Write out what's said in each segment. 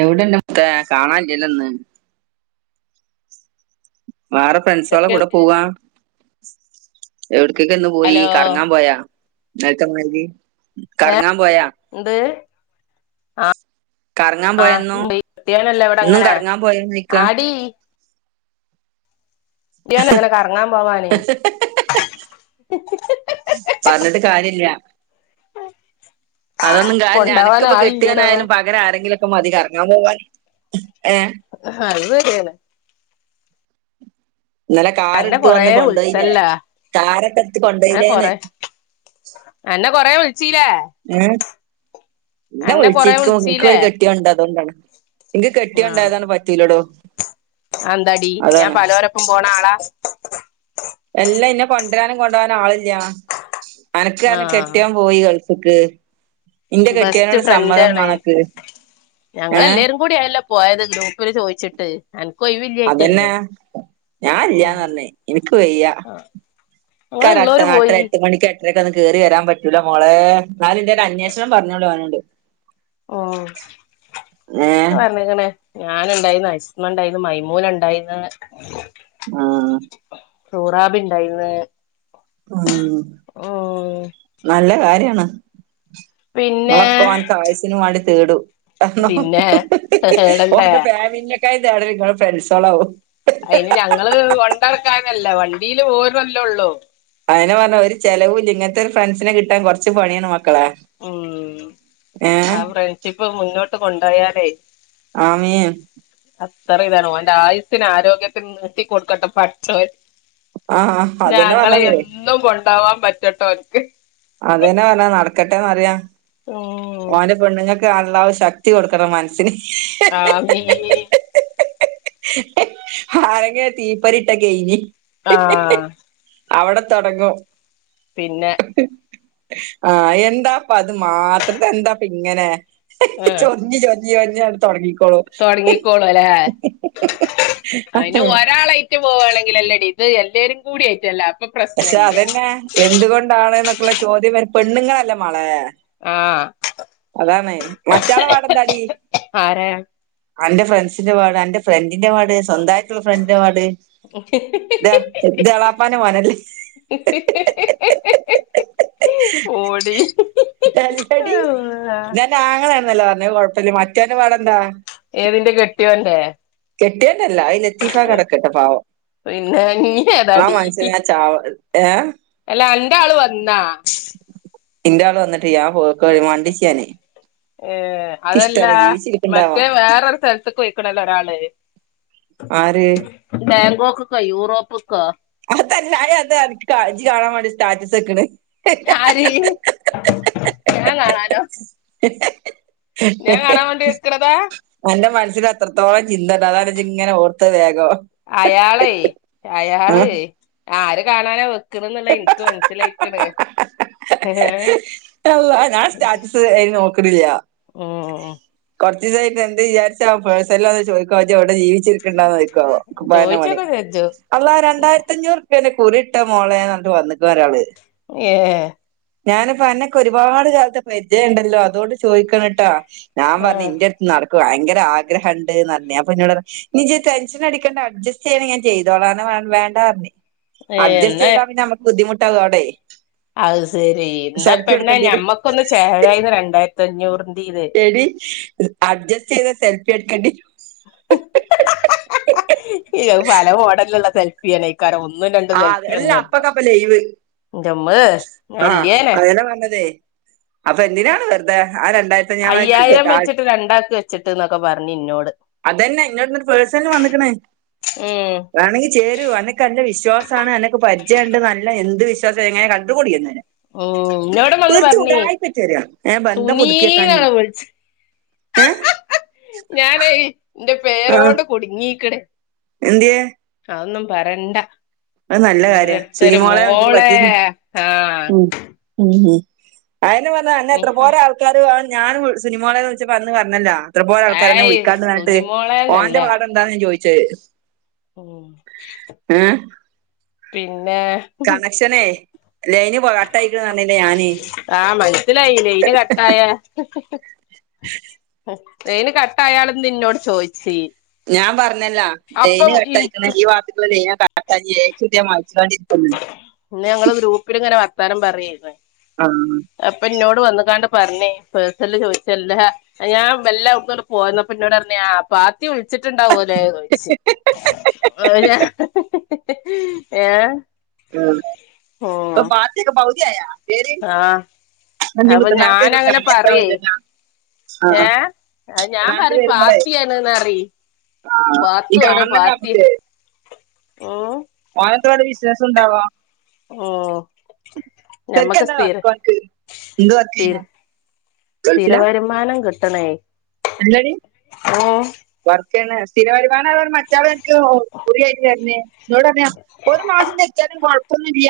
എവ്‌ടെല്ലെ മുത്തേ കാണാല്ലല്ലൊ ന്ന്. വാറെ ഫ്രണ്ട്സോള എന്തൊക്കെ കൂടെ പോവാ. യൊട്ക്കക്കേ ന്ന് പോയി ഹലോ കർങ്ങാ പോയാ ന്നൽത്തെ മാതിരി കർങ്ങാ പോയാ. ന്ത്. ആഹ് കറങ്ങാൻ ആഹ് പോയെന്നോ പോയി ട്യേനല്ല ഇന്നും വടങ്ങന കറങ്ങാൻ പോയെന്ന് ചോദിക്കാ ആടീ. ട്ട്യാല്ങ്ങനെ കർങ്ങാ പോവാനേ. പർഞ്ഞ്ട്ട് കാര്യല്ല. അതൊന്നും കാര്യല്ല കൊണ്ടാവാൻ അനക്ക്പ്പ ആളില്ലടോ കെട്ട്യോനായാലും പകര ആരെങ്കിലൊ ക്ക മതി കർങ്ങാം പോവാന് ഏഹ്. അയ് സര്യാണ്. ന്നലെ അന്നെ കാറ്ട്ത്ത് കൊറേ വന്ന് കൊണ്ടോയിലേ വിളിച്ചല്ലാ കാറൊക്കെട്ത്ത് അന്നെ കൊണ്ടോയിലേന്ന്. കൊറേ അന്നെ കൊറേ വിൾച്ചീലേ. ഏഹ് ന്നെ കൊറേ വിൾച്ചിക്കു വിളിച്ചീലേ ഇക്കൊര് കെ ട്ട്യോണ്ട് അതോണ്ടാണ് ഇൻക്ക് കെട്ട്യോണ്ടായതാണ് പറ്റീലടോ. അ അന്താടി ഞാ പലോരൊപ്പം പോണ ആളാ. അല്ല ഇന്നെ കൊണ്ടരാനും കൊണ്ടോവാനും ആളില്ല അനക്ക് അൻ്റെ ആഹ് കെട്ട്യോം. പോയി ഗൾഫ്ക്ക് ഇന്റെ ബെസ്റ്റ് കെട്ട്യോനോട് സമ്മതം ഫ്രണ്ടാണ് മാണക്ക് ഏഹ്. കൂടിയായല്ലൊ പോയത് ഗ്രൂപ്പ്ല് ചോയ്ച്ച്ട്ട്. അതന്നെ ഞാ ഉം ഇല്ല്യാന്നർഞ്ഞ് ഇനിക്ക് വയ്യ. ആഹ് കരട്ട ഞങ്ങളുള്ളോര് ആട്ടര പോയി എട്ട് മണിക്കെ രക്കെന്ന് കേറി വരാം പറ്റൂല മോളേ ന്നാലും ൻ്റെ രൊന്വേഷണം പർഞ്ഞോളി ഓനോട്. ഓഹ് ഏഹ് ക്കെ പർഞ്ഞ്ക്ക്ണ്. ഞാന്ണ്ടായ്ന്ന് അയ്സ്മ ണ്ടായ്ന്നു മൈമൂന ണ്ടായിന്ന്. ആഹ്. സൂറാബിണ്ടായ്ന്ന്. ഉം നല്ല കാര്യാണ്. പിന്നെ ങ്ങളൊക്കോൻക് ആയുസിന് മാണ്ടി തേടും. അന്നൊ പിന്നെ ഏടണ്ടേ ഓൻ്റെ ഫാമിലിനെക്കായും തേടല് ങ്ങള് ഫ്രണ്ട്സോളാവും. അയ്ന് ഞങ്ങള് കൊണ്ടട്ക്കാനല്ല വണ്ടീല് പോർണല്ലൊള്ളൂ. അതന്നെ പർഞ്ഞ ഒരു ചെലവുല്ല ഇങ്ങൻത്തെ ഒരു ഫ്രണ്ട്സിനെ കിട്ടാൻ കൊർച്ച് പണ്യാണ് മ ഉം ആ ഫ്രണ്ട്ഷിപ്പ് മുന്നോട്ട് കൊണ്ടോയാലേ. ആമീം. അത്തറി താണ് ഓൻ്റെ ആയുസിനും ആരോഗ്യത്തിനും നീട്ടി കൊട്ക്കട്ടെ പട്ച്ചോൻ. ആഹ് അതന്നെ ഞ്ഞാങ്ങളെ പറഞ്ഞത് എന്നും കൊണ്ടോവാ പറ്റട്ടോൻക്ക്. അതന്നെ പർഞ്ഞ നട്ക്കട്ടെന്നറ്യ. [inaudible] ഓൻ്റെ പെണ്ണ്ങ്ങക്ക് അള്ളാഹു ശക്തി കൊടുക്കണം മൻസ്സിന്. ആമീൻ. ആരെങ്കി ഒര് തീപ്പൊരിട്ടാ കെയ്ഞ്ഞ്. ആഹ്. അവടെത്തൊട്ങ്ങും. പിന്നെ. ആഹ് എന്താപ്പത് മാത്രം തെന്താപ്പിങ്ങനെ. ചൊർഞ്ഞ് ചൊർഞ്ഞ് ചൊർഞ്ഞട് തൊട്ങ്ങിക്കൊളും. തൊട്ങ്ങിക്കോളു ലേ അയ്ന് ഒരാളെയ് ട്ട് പോവാണെങ്കിലല്ലെടി ഇത് എല്ലാരും കൂടൈറ്റല്ലെ പക്ഷെ അതന്നെ എന്തുകൊണ്ടാണ് എന്നൊക്കെയുള്ള ചോദ്യം വരും പെണ്ണുങ്ങളല്ല മളെ ആഹ് അതാണ് മറ്റാളെ പാടന്താടി ആരാ അന്റെ ഫ്രണ്ട്സിന്റെ പാട് അന്റെ ഫ്രണ്ടിന്റെ പാട് സ്വന്തയിട്ടുള്ള ഫ്രണ്ടിൻ്റെ പാട് ത്എ ത്എളാപ്പാൻ്റെ മോനല്ലെ [inaudible] ഓടി [inaudible] അല്ലടി ത് അൻ്റ ആങ്ങളേണെന്നല്ലെ പറഞ്ഞയ് അത് കൊഴപ്പല്ല മറ്റോൻ്റെ പാടെന്താ ഏതിന്റെ കെട്ടിയോൻ്റെ കെട്ടിയോൻ്റല്ല ലത്തീഫാക്ക അവ്ടെക്കട്ടെ പാവം പിന്നെ നീ ആ ഏതാടി മന്സനെ ചാവട് ഏ അല്ല അന്റെ ആള് വന്നാ ഇന്റെ ആള് വന്നിട്ട്യ്യ ആ പോക്കോഴി ഏ- മണ്ടിച്ചാനേ ഏ അതല്ല ജീവിച്ചിരിക്കണ്ടാവാ മറ്റേ വേറരു സ്ഥലത്ത്ക്ക് പൊയ്ക്കണല്ലൊ ഒരാള് ആര് ബാങ്കോക്ക്ക്കൊ യൂറോപ്പ്ക്കൊ അതല്ല അയ് എന്താറി ജ് കാണ് കാണാൻ വേണ്ടി സ്റ്റാറ്റസെക്ക്ണ് ആര് ഞാൻ കാണാനോ? ഞാൻ കാണാൻ വേണ്ടി വെക്കണതാ അന്റെ മൻസ്സില് അത്രത്തോളം ചിന്തണ്ട് അതാണ് ജ് ങ്ങനെ ഓർത്തത് വേഗം അയാളെയ് ആ. അയാളെയ് ആര് കാണാനാ വെക്കണന്നുള്ള ഇൻക്ക് മനസ്സിലായി ക്ക്ണ് അള്ളാഹ് ഞാൻ സ്റ്റാറ്റ്സ് അയ്ന് നോക്ക്ണില്ല ഉം കൊർച്ച് ദിവസയിട്ട് എന്ത് വിചാരിച്ചാവം പേഴ്സനല് വന്ന് ചോയ്ക്കോവം ജ് എവ്ടെ ജീവി ച്ചിരിക്ക്ണ്ടാന്ന് ചോയ്ക്കോവോ അപ്പൊ അയെന്നെ മണി ചോയിച്ചൊക്കെ ചോദിച്ചു അള്ളാ രണ്ടായിരത്തഅഞ്ഞൂറ് പിന്നെ കുറിട്ട മോളെ ന്നർഞ്ഞിട്ട് വന്ന്ക്ക ഒരാള് ഏ ഞാനിപ്പോ അന്നെക്കെ ഒരുപാട് കാൽത്ത പരിചയം ണ്ടല്ലോ അതുകൊണ്ട് ചോദിക്കാണ് ട്ടാ ഞാൻ ആ പർഞ് ഇന്റെ നടക്കുവ ഭയങ്കര ആഗ്രഹംണ്ട്ന്ന് ർഞ് അപ്പൊ ന്നോട്റിയ നി ജ് ടെൻഷൻ അടിക്കണ്ട അഡ്ജസ്റ്റ് ചെയ്യണെങ്കി ഞാൻ ചെയ്തോളാർഞ് ഞ്ഞാ വാൻ വേണ്ടാർഞ്ഞു ഏ അഡ്ജസ്റ്റ് എന്നാ ചെയ്താ പിന്നെ മ്മക്ക് ബുദ്ധിമുട്ടാവു അവ്ടെയ് അത് ശെരി ന്ന പെണ്ണെ വരും ഞമ്മക്കൊന്ന് ചേരായ്ന്ന് രണ്ടായിരത്തി അഞ്ഞൂറിന്റീത് എടീ അഡ്ജസ്റ്റ് ചെയ്ത സെൽഫിട്ക്കെടി അത് പല മോഡലുള്ള സെൽ പ്പി അനെയ്ക്കാരം ഒന്നും രണ്ടും ആ സെൽപ്പിന്നും അല്ല അപ്പക്കപ്പ ലൈവ് ന്റെമ്മ് ഞ്ഞാല്യേനെ [inaudible] അപ്പന്തിനാണ് വെർതെ ആ രണ്ടായ്രത്ത ഞ്ഞാമ ൻക്ക് അയ്യായിരം തന്നാളി വെച്ചിട്ട് രണ്ടാക്ക് വെച്ചിട്ട് എന്നൊക്കെ പറഞ്ഞ് ഇന്നോട് അതന്നെ ഇന്നോട്ന്ന്ട്ട് പേഴ്സൻല് വന്ന്ക്ക്ണ് ഉം ചേരൂ അന്നെക്കെല്ല വിശ്വാസാണ് അന്നക്ക് പരിചയണ്ട് നല്ല എന്ത് വിശ്വാസ എങ്ങനെ കണ്ടുകൂടില്ലന്നെ ഉം ഇന്നോടും വന്ന് വെർതെ പറഞ്ഞ് ഉടായ്പ്പേറ്റ് വെര ഏ ബന്ധം പുതുക്കിയക്കാനെയ് സുനീന്നാണ് വിളിച്ച് ഏ ഞാനയ് ന്റെവീ ആഹ് കുട്ങ്ങീക്ക്ണ് എൻന്ത്യാ അതൊന്നും പറണ്ട നല്ല കാര്യ ഓരോര്ത്തര് സുനിമോളെ വിളിച്ചിട്ട് മോളെ പറ്റിയിട്ട് ആ ഉം അന് വന്നാ അന്നെ എത്ര നിഹ പോരാ ആൾക്കാര് ഞാൻ സിനിമോളെ എന്ന് വിളിച്ചപ്പോ അന്ന് വന്നല്ലോ എത്രപോലെ ആൾക്കാര് എന്നെ ഏയ് വിളിക്കാണ്ട് വന്നിട്ട് സുനിമോളേന്നല്ല ഓന്റെ പാടം എന്താ ഞാൻ ചോദിച്ചത് ഉം ഏഹ് പിന്നെ കണക്ഷനേ ലൈന് പോക ആഹ് മനസ്സിലായിനെ ലൈന് കട്ടായ ലൈന് കട്ടായാളന്ന് നിന്നോട് ചോദിച്ചി ഞാൻ പറഞ്ഞല്ലാ ലൈന് കെട്ടയക്കുന്ന ഇൻക്ക് ഈ വാർഡിക്കുള്ള ലൈന കട്ടായിക്കണഏച്ച് കെട്ടിയ മൊയിച്ചു ങ്ങാണ്ടിരിക്കും ഇന്ന ഞങ്ങള് ഗ്രൂപ്പിൽ ഇങ്ങനെ വർത്താനം പറയായിരുന്നു ആം അപ്പൊ ഇന്നോട് വന്ന കാണ്ട് പറഞ്ഞേ പേഴ്സല് ചോദിച്ചല്ല ഞാൻ വെല്ലെ അവടെന്ന്പോന്നപ്പോ ഇന്നോട് പറഞ്ഞെ പാത്തി വിളിച്ചിട്ടുണ്ടാവോ ലേ ചോയിച്ച് ഓല ഹ ഹഹ ഏ ഉ ഉം പാത്തിക്കെ പൗതി ആയ ആഹ് അപ്പൊ ഞാന വരുമ്പോ അങ്ങനെ കാണാതിരിക്കാൻ പറയേ പറ്റില്ല ആഹ് ഏഹ് അയ്ഞാൻ കുത്തനാൾക്ക് പറയേ വരുമ്പളേ പാത്തിയാണ് പറി ആഹ് ഈ പാത്തു ആണേ കാണണല്ലോ പാത്തി ഓ ഓനന്താവടെബിസിനസ് ഉണ്ടാവാ ഉം ഞമ്മക്ക് ശെർക്ക്എന്താ സ്ഥിര വർക്ക് ഒന്ക്ക് എന്ത് വർക്ക് സ്ഥിര ചെയ്യനെ സ്ഥിര വരുമാനം കിട്ടണേ എന്താടി ഉം വർ ക്കാണ്സ്ഥിര വരുമാനം മറ്റെ ആള് അനക്ക് ഫ്രീയായിട്ട് തരന്നേ എന്നോട് പറ ഒരു മാസം തെറ്റി ആലും കൊഴപ്പൊന്നുല്ല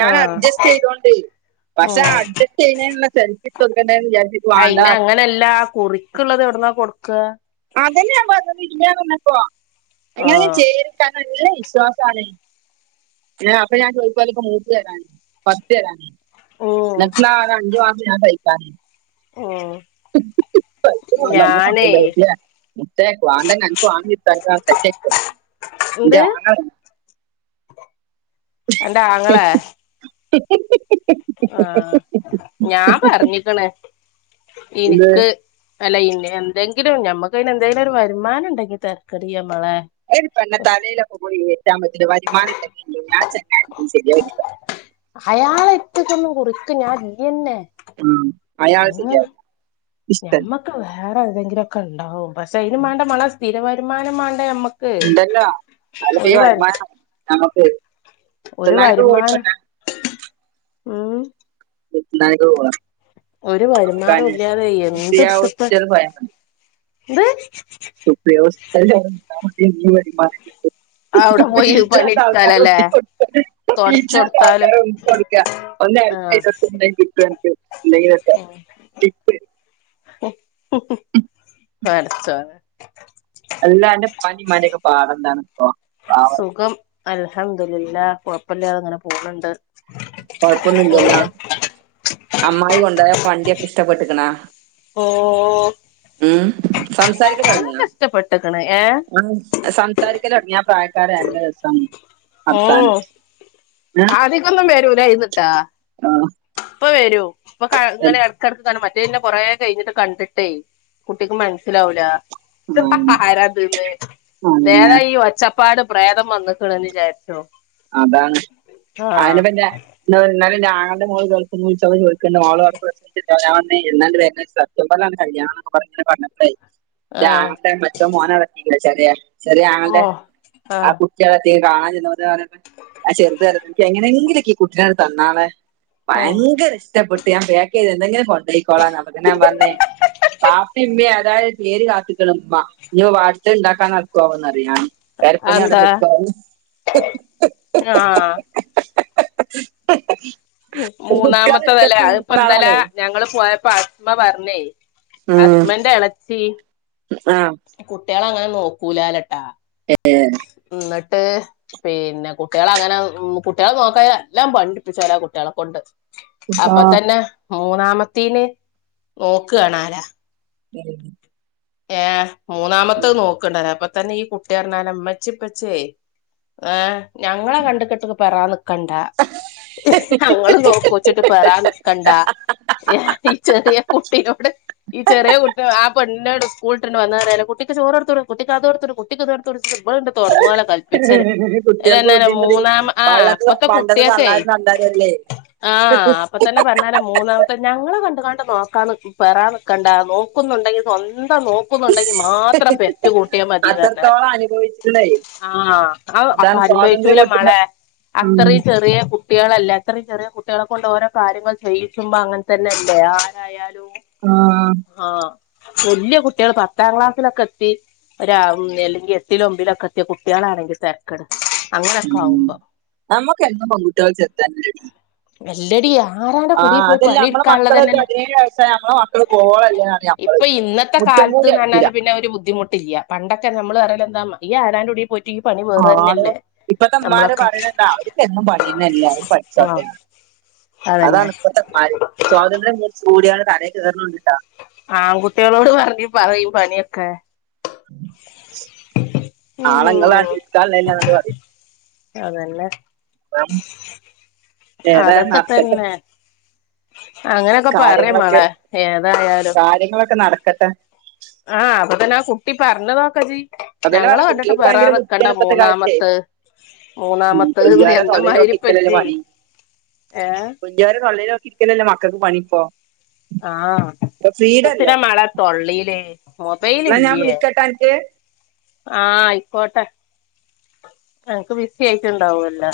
ഞാൻ ആഹ് അഡ്ജസ്റ്റ് ചെയ്തൊണ്ട് പക്ഷെ ഉം ആ അഡ്ജസ്റ്റ് ചെയ്യുള്ള സെൽഫി എടുത്ത് കൊടുക്കണ്ടേന്ന് വിചാരിച്ച് അയിന അങ്ങനെയല്ല കുറിക്കുള്ളത് എവിടുന്നാ കൊടുക്കാ അതന്നെയ ഞാൻ പറഞ്ഞന്നപ്പോ എങ്ങനെ ആഹ് ചേര് എന്നെ വിശ്വാസാണ് ഞ അപ്പൊ ഞാൻ ചോദിക്കാല ഇപ്പ മൂപ്പ് വരാണ് പർച്ച് തരാൻ ഉം നിനക്ക് ഞാൻ അഞ്ച് ആറ് ഞാൻതൈക്കായ്രുന്ന് ഓ [unintelligible] ഒന്നും കൊണ്ടുന്നില്ല കൊണ്ടുന്നില്ല ഉമ്മച്ചിയേ മുത്തേ പ്ലാന്റ് അനക്ക് വാങ്ങി തരാം സെറ്റാക്കി തരാൻ ഇന്റെ എന്ത് ആങ്ങള അന്റെ അങ്ങളെ [unintelligible] ആഹ് ഞാൻ പറഞ്ഞിക്കണ് എന്ത് ഇനിക്ക് അല്ല ഇന്ന എന്തെങ്കിലും ഞമ്മക്ക് എന്തെങ്കിലും ഒരു വരുമാനം ഉണ്ടെങ്കിൽ തരക്കേടില്ല മാളെ അയ്ന് പെണ്ണതലയിലൊക്കെകൂടി കയറ്റാൻ പറ്റൂല്ലവരുമാനം ഉണ്ടങ്കില് തന്നെ ആചെങ്ങായി ഒന്നും ശരിആവില്ല അയാള്ട്ട്ക്ക് കൊടുക്ക് ഞാൻ ഇയ്യന്നെ ഉം. അയാൾ എങ്ങ ശരിയാവില്ല ഇഷ്ടല്ല ഞമ്മക്ക് വേറെ തെങ്കിലുംക്കെ ഉണ്ടാവും പക്ഷെ അയിന് മാണ്ടേ മാളെസ്ഥിര വരുമാനം മാണ്ടേ നമ്മക്ക് ഉണ്ടല്ലോ അതല്ലെപ്പോ ഈ വരുമാന ഞമ്മക്ക് ഒരു വരുമാനം ഉ ഉണ്ടാക്കി കൊടുക്കണം ഒരു വരുമാനം ഇല്ലാതെ എന്ത്ട്ത്താഎന്ത് ഹോസ്പിറ്റലിൽ പോയാൽ - വ്യവസ്ഥയിലാണ്ട് നിന്നാ മതി നല്ല വരുമാനം കിട്ടും. അവിടെ പോയി ഈജാതി ആൾക്കാർ പണിയെടുത്താലല്ലേ ഉന്തി കൊടുക്ക ഈ ജാതി തൊടച്ചൊടുത്താലും ആൾക്കാര ഉന്തിക്കൊടുക്ക - ഒന്ന് ഹെൽപ്പ് ആഹ് ചെയ്ത് കൊടുത്ത് എന്തെങ്കിലും കിട്ട് അനക്ക് എന്തങ്കിലുംഒക്കെടിപ്പ് ഓ ഹൊ ഹൊപടചോനെ അല്ലാ അന്റെ ഇപ്പാന്റെ പാട്ന്താണ്ഇപ്പോ സുഖം അൽഹംദുലില്ല കൊഴപ്പില്ലാതെ അങ്ങനെ പോണണ്ട് കൊഴപ്പൊന്നുംല്ലല്ലോ അമ്മായി കൊണ്ടായ വണ്ടിയൊക്കെ ഇഷ്ടപ്പെട്ടകണോ ഓ ഉം സംസാരിക്കൻ തൊടങ്ങിയാ ഇഷ്ടപ്പെട്ട്ക്ക്ണ് ഏഹ് ആഹ് സംസാരിക്കൻ തുടങ്ങിയാ പ്രായക്കാര നല്ല രസാണ് വർത്തനം ഒന്നും വരൂലൈനി ട്ടോ ആഹ് ഇപ്പൊ വരു ഇപ്പൊ ഇങ്ങനെ എടക്കിടക്ക് തന്നെ മറ്റ ഇന്നെ കൊറേ കഴിഞ്ഞിട്ട് കണ്ടിട്ടേ കുട്ടിക്ക് മനസ്സിലാവൂല ആ, ആരാത്ന് ആ, പിന്നെ വെറെ ഈ ഒച്ചപ്പ - - പാട് പ്രേതം വന്ന്ക്ണ് വിചാരിച്ചും അതാണ് ആഹ് അയനെ പിന്നെ എന്ന ഇന്നാലുംന്റെ ആങ്ങളുടെ മോൾ ഗൾഫിന്ന്ച്ചപോ ചോദിക്കണ്ട് മോൾ അവിടെ ഞാറഞ്ഞു ഇന്നല്ലേ വരുന്നീസം. നക്കല്ലേ കല്യാണനൊക്കെ പറഞ്ഞെ. ഇ ആഹ് ആങ്ങളുടെ മച്ച മോന വളത്തിക്കല ചെറിയ ചെ ആങ്ങളുടെ ഓഹ് ആഹ് കു കുട്ടിയെവിടെ എത്തി കാണാൻ ചെന്നപ്പതിന്നോണ്. ആഹ് ചെറുത് പറ എനിക്ക് എങ്ങനെങ്കിലുംക്കെ കുട്ടിനെ തന്നാളാ ഓ ഭയങ്കര ഇഷ്ടപ്പെട്ടു. ഞാൻ പക്ക് ചെയ്ത് എന്തെങ്കിലും കൊണ്ട പോയിക്കോളാന്ന അപ്പോതെന് ഞാൻ പറഞ്ഞേ.. പാപ്പ ഇമ്മയെ അതായത് പേര് കാത്തിക്കണമ്മ ഇ അടുത്തദ് ഉണ്ടാക്കാൻ നടക്കവാന്ന്റിയൻ. പരപ്പണിയടെ അതെന്താ നിക്കായി ആഹ് ഹാ ഹ്ഹ്ഹ്ഹ്ഹ്ഹ്. മൂന്നാമത്തെ തല അതിപ്പോ ഇന്നലാ ആളാണേ ഞങ്ങങ്ങള് പോയപ്പോ അസ്മ പറഞ്ഞേ. അസ്മെന്റെ ഇളച്ചി ആഹ് കുട്ടികള അങ്ങനെ നോക്കൂലാലട്ടാ. ഏഹ് ഉം എന്നിട്ട് പിന്നെ കുട്ടികള അങ്ങനെ ഉം കുട്ടികളെ നോക്കാതെ എല്ലാം പണി എടുപ്പിച്ചെനെ കുട്ടികളെക്ക കൊണ്ട്. അപ്പൊ ആ തന്നെ മൂന്നാമത്തീന് നോക്കണാലാ [unintelligible] ഏഹ് മൂന്നാമത്ത നോക്കണ്ടന്നേ അപ്പൊ തന്നെ ഈ കുട്ടി പറഞ്ഞാല അമ്മച്ചി ഇപ്പച്ചിയെ ഞങ്ങളെ കണ്ട കെട്ട പെറാന ക്കണ്ടാ ഞങ്ങൾ നോക്കുച്ചിട്ട് പെറ നി നികണ്ടാ ഈ ചെറിയ കുട്ടിയോട് ഈ ചെറിയ കുട്ടി ആഹ് പെണ്ണിനോട് സ്കൂളട്ടണ്ട് വന്നലേറെ കുട്ടിക് ചോറൊടുത്ത കോട്അത് എടുത്കൊട് കുട്ടിക്ക് ഇദ് എടുത്ത്കൊട് ഇബൾ തൊടങ്ങൊലോ കല്പിച പ്പിച്ചല് ഇല്ല കുട്ടികൾക്ക് എന്ന ബുദ്ധിമുട്ടി മൂന്നാം ആഹ് പള്ളത് ഇപ്പത്തെ പണ്ടത് കുട്ടിയൊക്കെ തള്ളാരും തണ്ടാരും അല്ലേ ആഹ് അപ്പൊ തന്നെ പറഞ്ഞാല മൂന്നാമത്തെ.. ഇപ്പ ഞങ്ങള്ൾ കണ്ട് കണ്ട് നോക്കാൻ പെറാ നിക്കണ്ട നോക്കുന്നുണ്ടെങ്കി സ്വന്തം നോ ക്കുന്നുണ്ടെങ്കി മാത്രം പെറ്റ കൂട്ടിയ മതി പറഞ്ഞാല് അത്രത്തോളം അനുഭവിച്ചിട്ടുണ്ടേ ആഹ് അപ്പൊ അതാണ് സ്വാതന്ത്ര്യം അനുഭവിച്ചൂല മെള കൊടുത്തിട്ടുണ്ട് ഉം. അത്രയും ചെറിയകുട്ടി കുട്ടികളല്ല അത്രയും ചെറിയ കുട്ടികളെ കൊണ്ട് ഓരോ കാര്യങ്ങൾ ചെയിക്കുമ്പോ അങ്ങനെ തന്നെ അല്ലേ ആരായാലും. ആഹ് ആഹ് കൊല്ലും കുട്ടികൾ പത്താം ക്ലാസ്സിലൊക്കെ എത്തി ഒര് അല്ലെങ്കിൽ എട്ടിലൊൻമ്പിലൊക്കെ എത്തിയ കുട്ടികളാണെങ്കിൽ തര കട അങ്ങനെയൊക്കെ ആകുമ്പോ. ഞമ്മക്കെന്നും പെൺകുട്ടേൽ ചേരുത്ന്നെടി.. അല്ലടിയ ആഹ് അതല്ല നമ്മളെ മക്കൾ പതിനേഴു വയസായ നമ്മളെ മക്കള് പോകോ ഇല്ലിയോ അറിയാ ഇപ്പൊ ഇന്നത്തെ കാലത്ത്ന്ന് പറഞ്ഞാല് പിന്നെ ഒരു ബുദ്ധിമുട്ടില്ല. പണ്ടൊക്കെ നമ്മള് പറല്ല എന്താ ഈ ആരാന്റെൂടി പോയി ആടോ ഇപ്പത്തെമാര് നമ്മളൊക്കെ പറയുന്നണ്ടോ അവർക്ക്ന്നും പണിയുന്നല്ലേ അവര് ആഹ് പഠിച്ചോട്ടെ അതാണ് അതന്നെ ഇപ്പത്തെ കാൽ സ്വാതന്ത്ര്യം കൂടിയണ തലേകേരണ് ട്ടാ.. ആൺ കുട്ടികളോട് പറഞ്ഞ് പറയും പണിയൊക്കെ നാളെ ഇങ്ങള് [unintelligible] പറയും അതല്ലെ അപ്പം ഏതായാലും അതൊക്കെ നടക്കട്ടെ തന്നെ അങ്ങനെയൊക്കെ പറും കാര്യങ്ങളൊക്കെ മാളെ ഏതായാലും കാര്യങ്ങളൊക്കെ നടക്കട്ടെ ആഹ് അപ്പൊ തന്നെ ആ കുട്ടി പറഞ്ഞതോക്കെ ജി അതന്നെ ഞങ്ങളെ പറഞ്ഞെ കണ്ടിട്ട് കുട്ടികൾക്ക് പെറാൻ ഭയങ്കര നിക്കണ്ട ബുദ്ധിയാണ് ഇപ്പത്തെ കാലത്തെ മൂന്നാമത്ത് ഉം മൂന്നാമത്ത വല്ല്യോരെ തൊള്ളേല് നോക്കിയിരിക്കലല്ലേ എന്നാമയിരിപ്പജ്ജി പണി ഏ വല്ല്യോരെ തൊള്ളീ നോക്കി ഇരിക്കലല്ലേ മക്കൾക്ക് പണിയിപ്പോ ആഹ എത്തിന അല്ലേ മളെ തൊള്ളീൽ മൊബൈൽ എന്നാ ഞാൻ ഇല്ലേ വിളിക്കട്ടാ അൻക്ക് ആ ആയിക്കോട്ടെ അനക്ക് ബിസി ആയിട്ടുണ്ടാവും അല്ലോ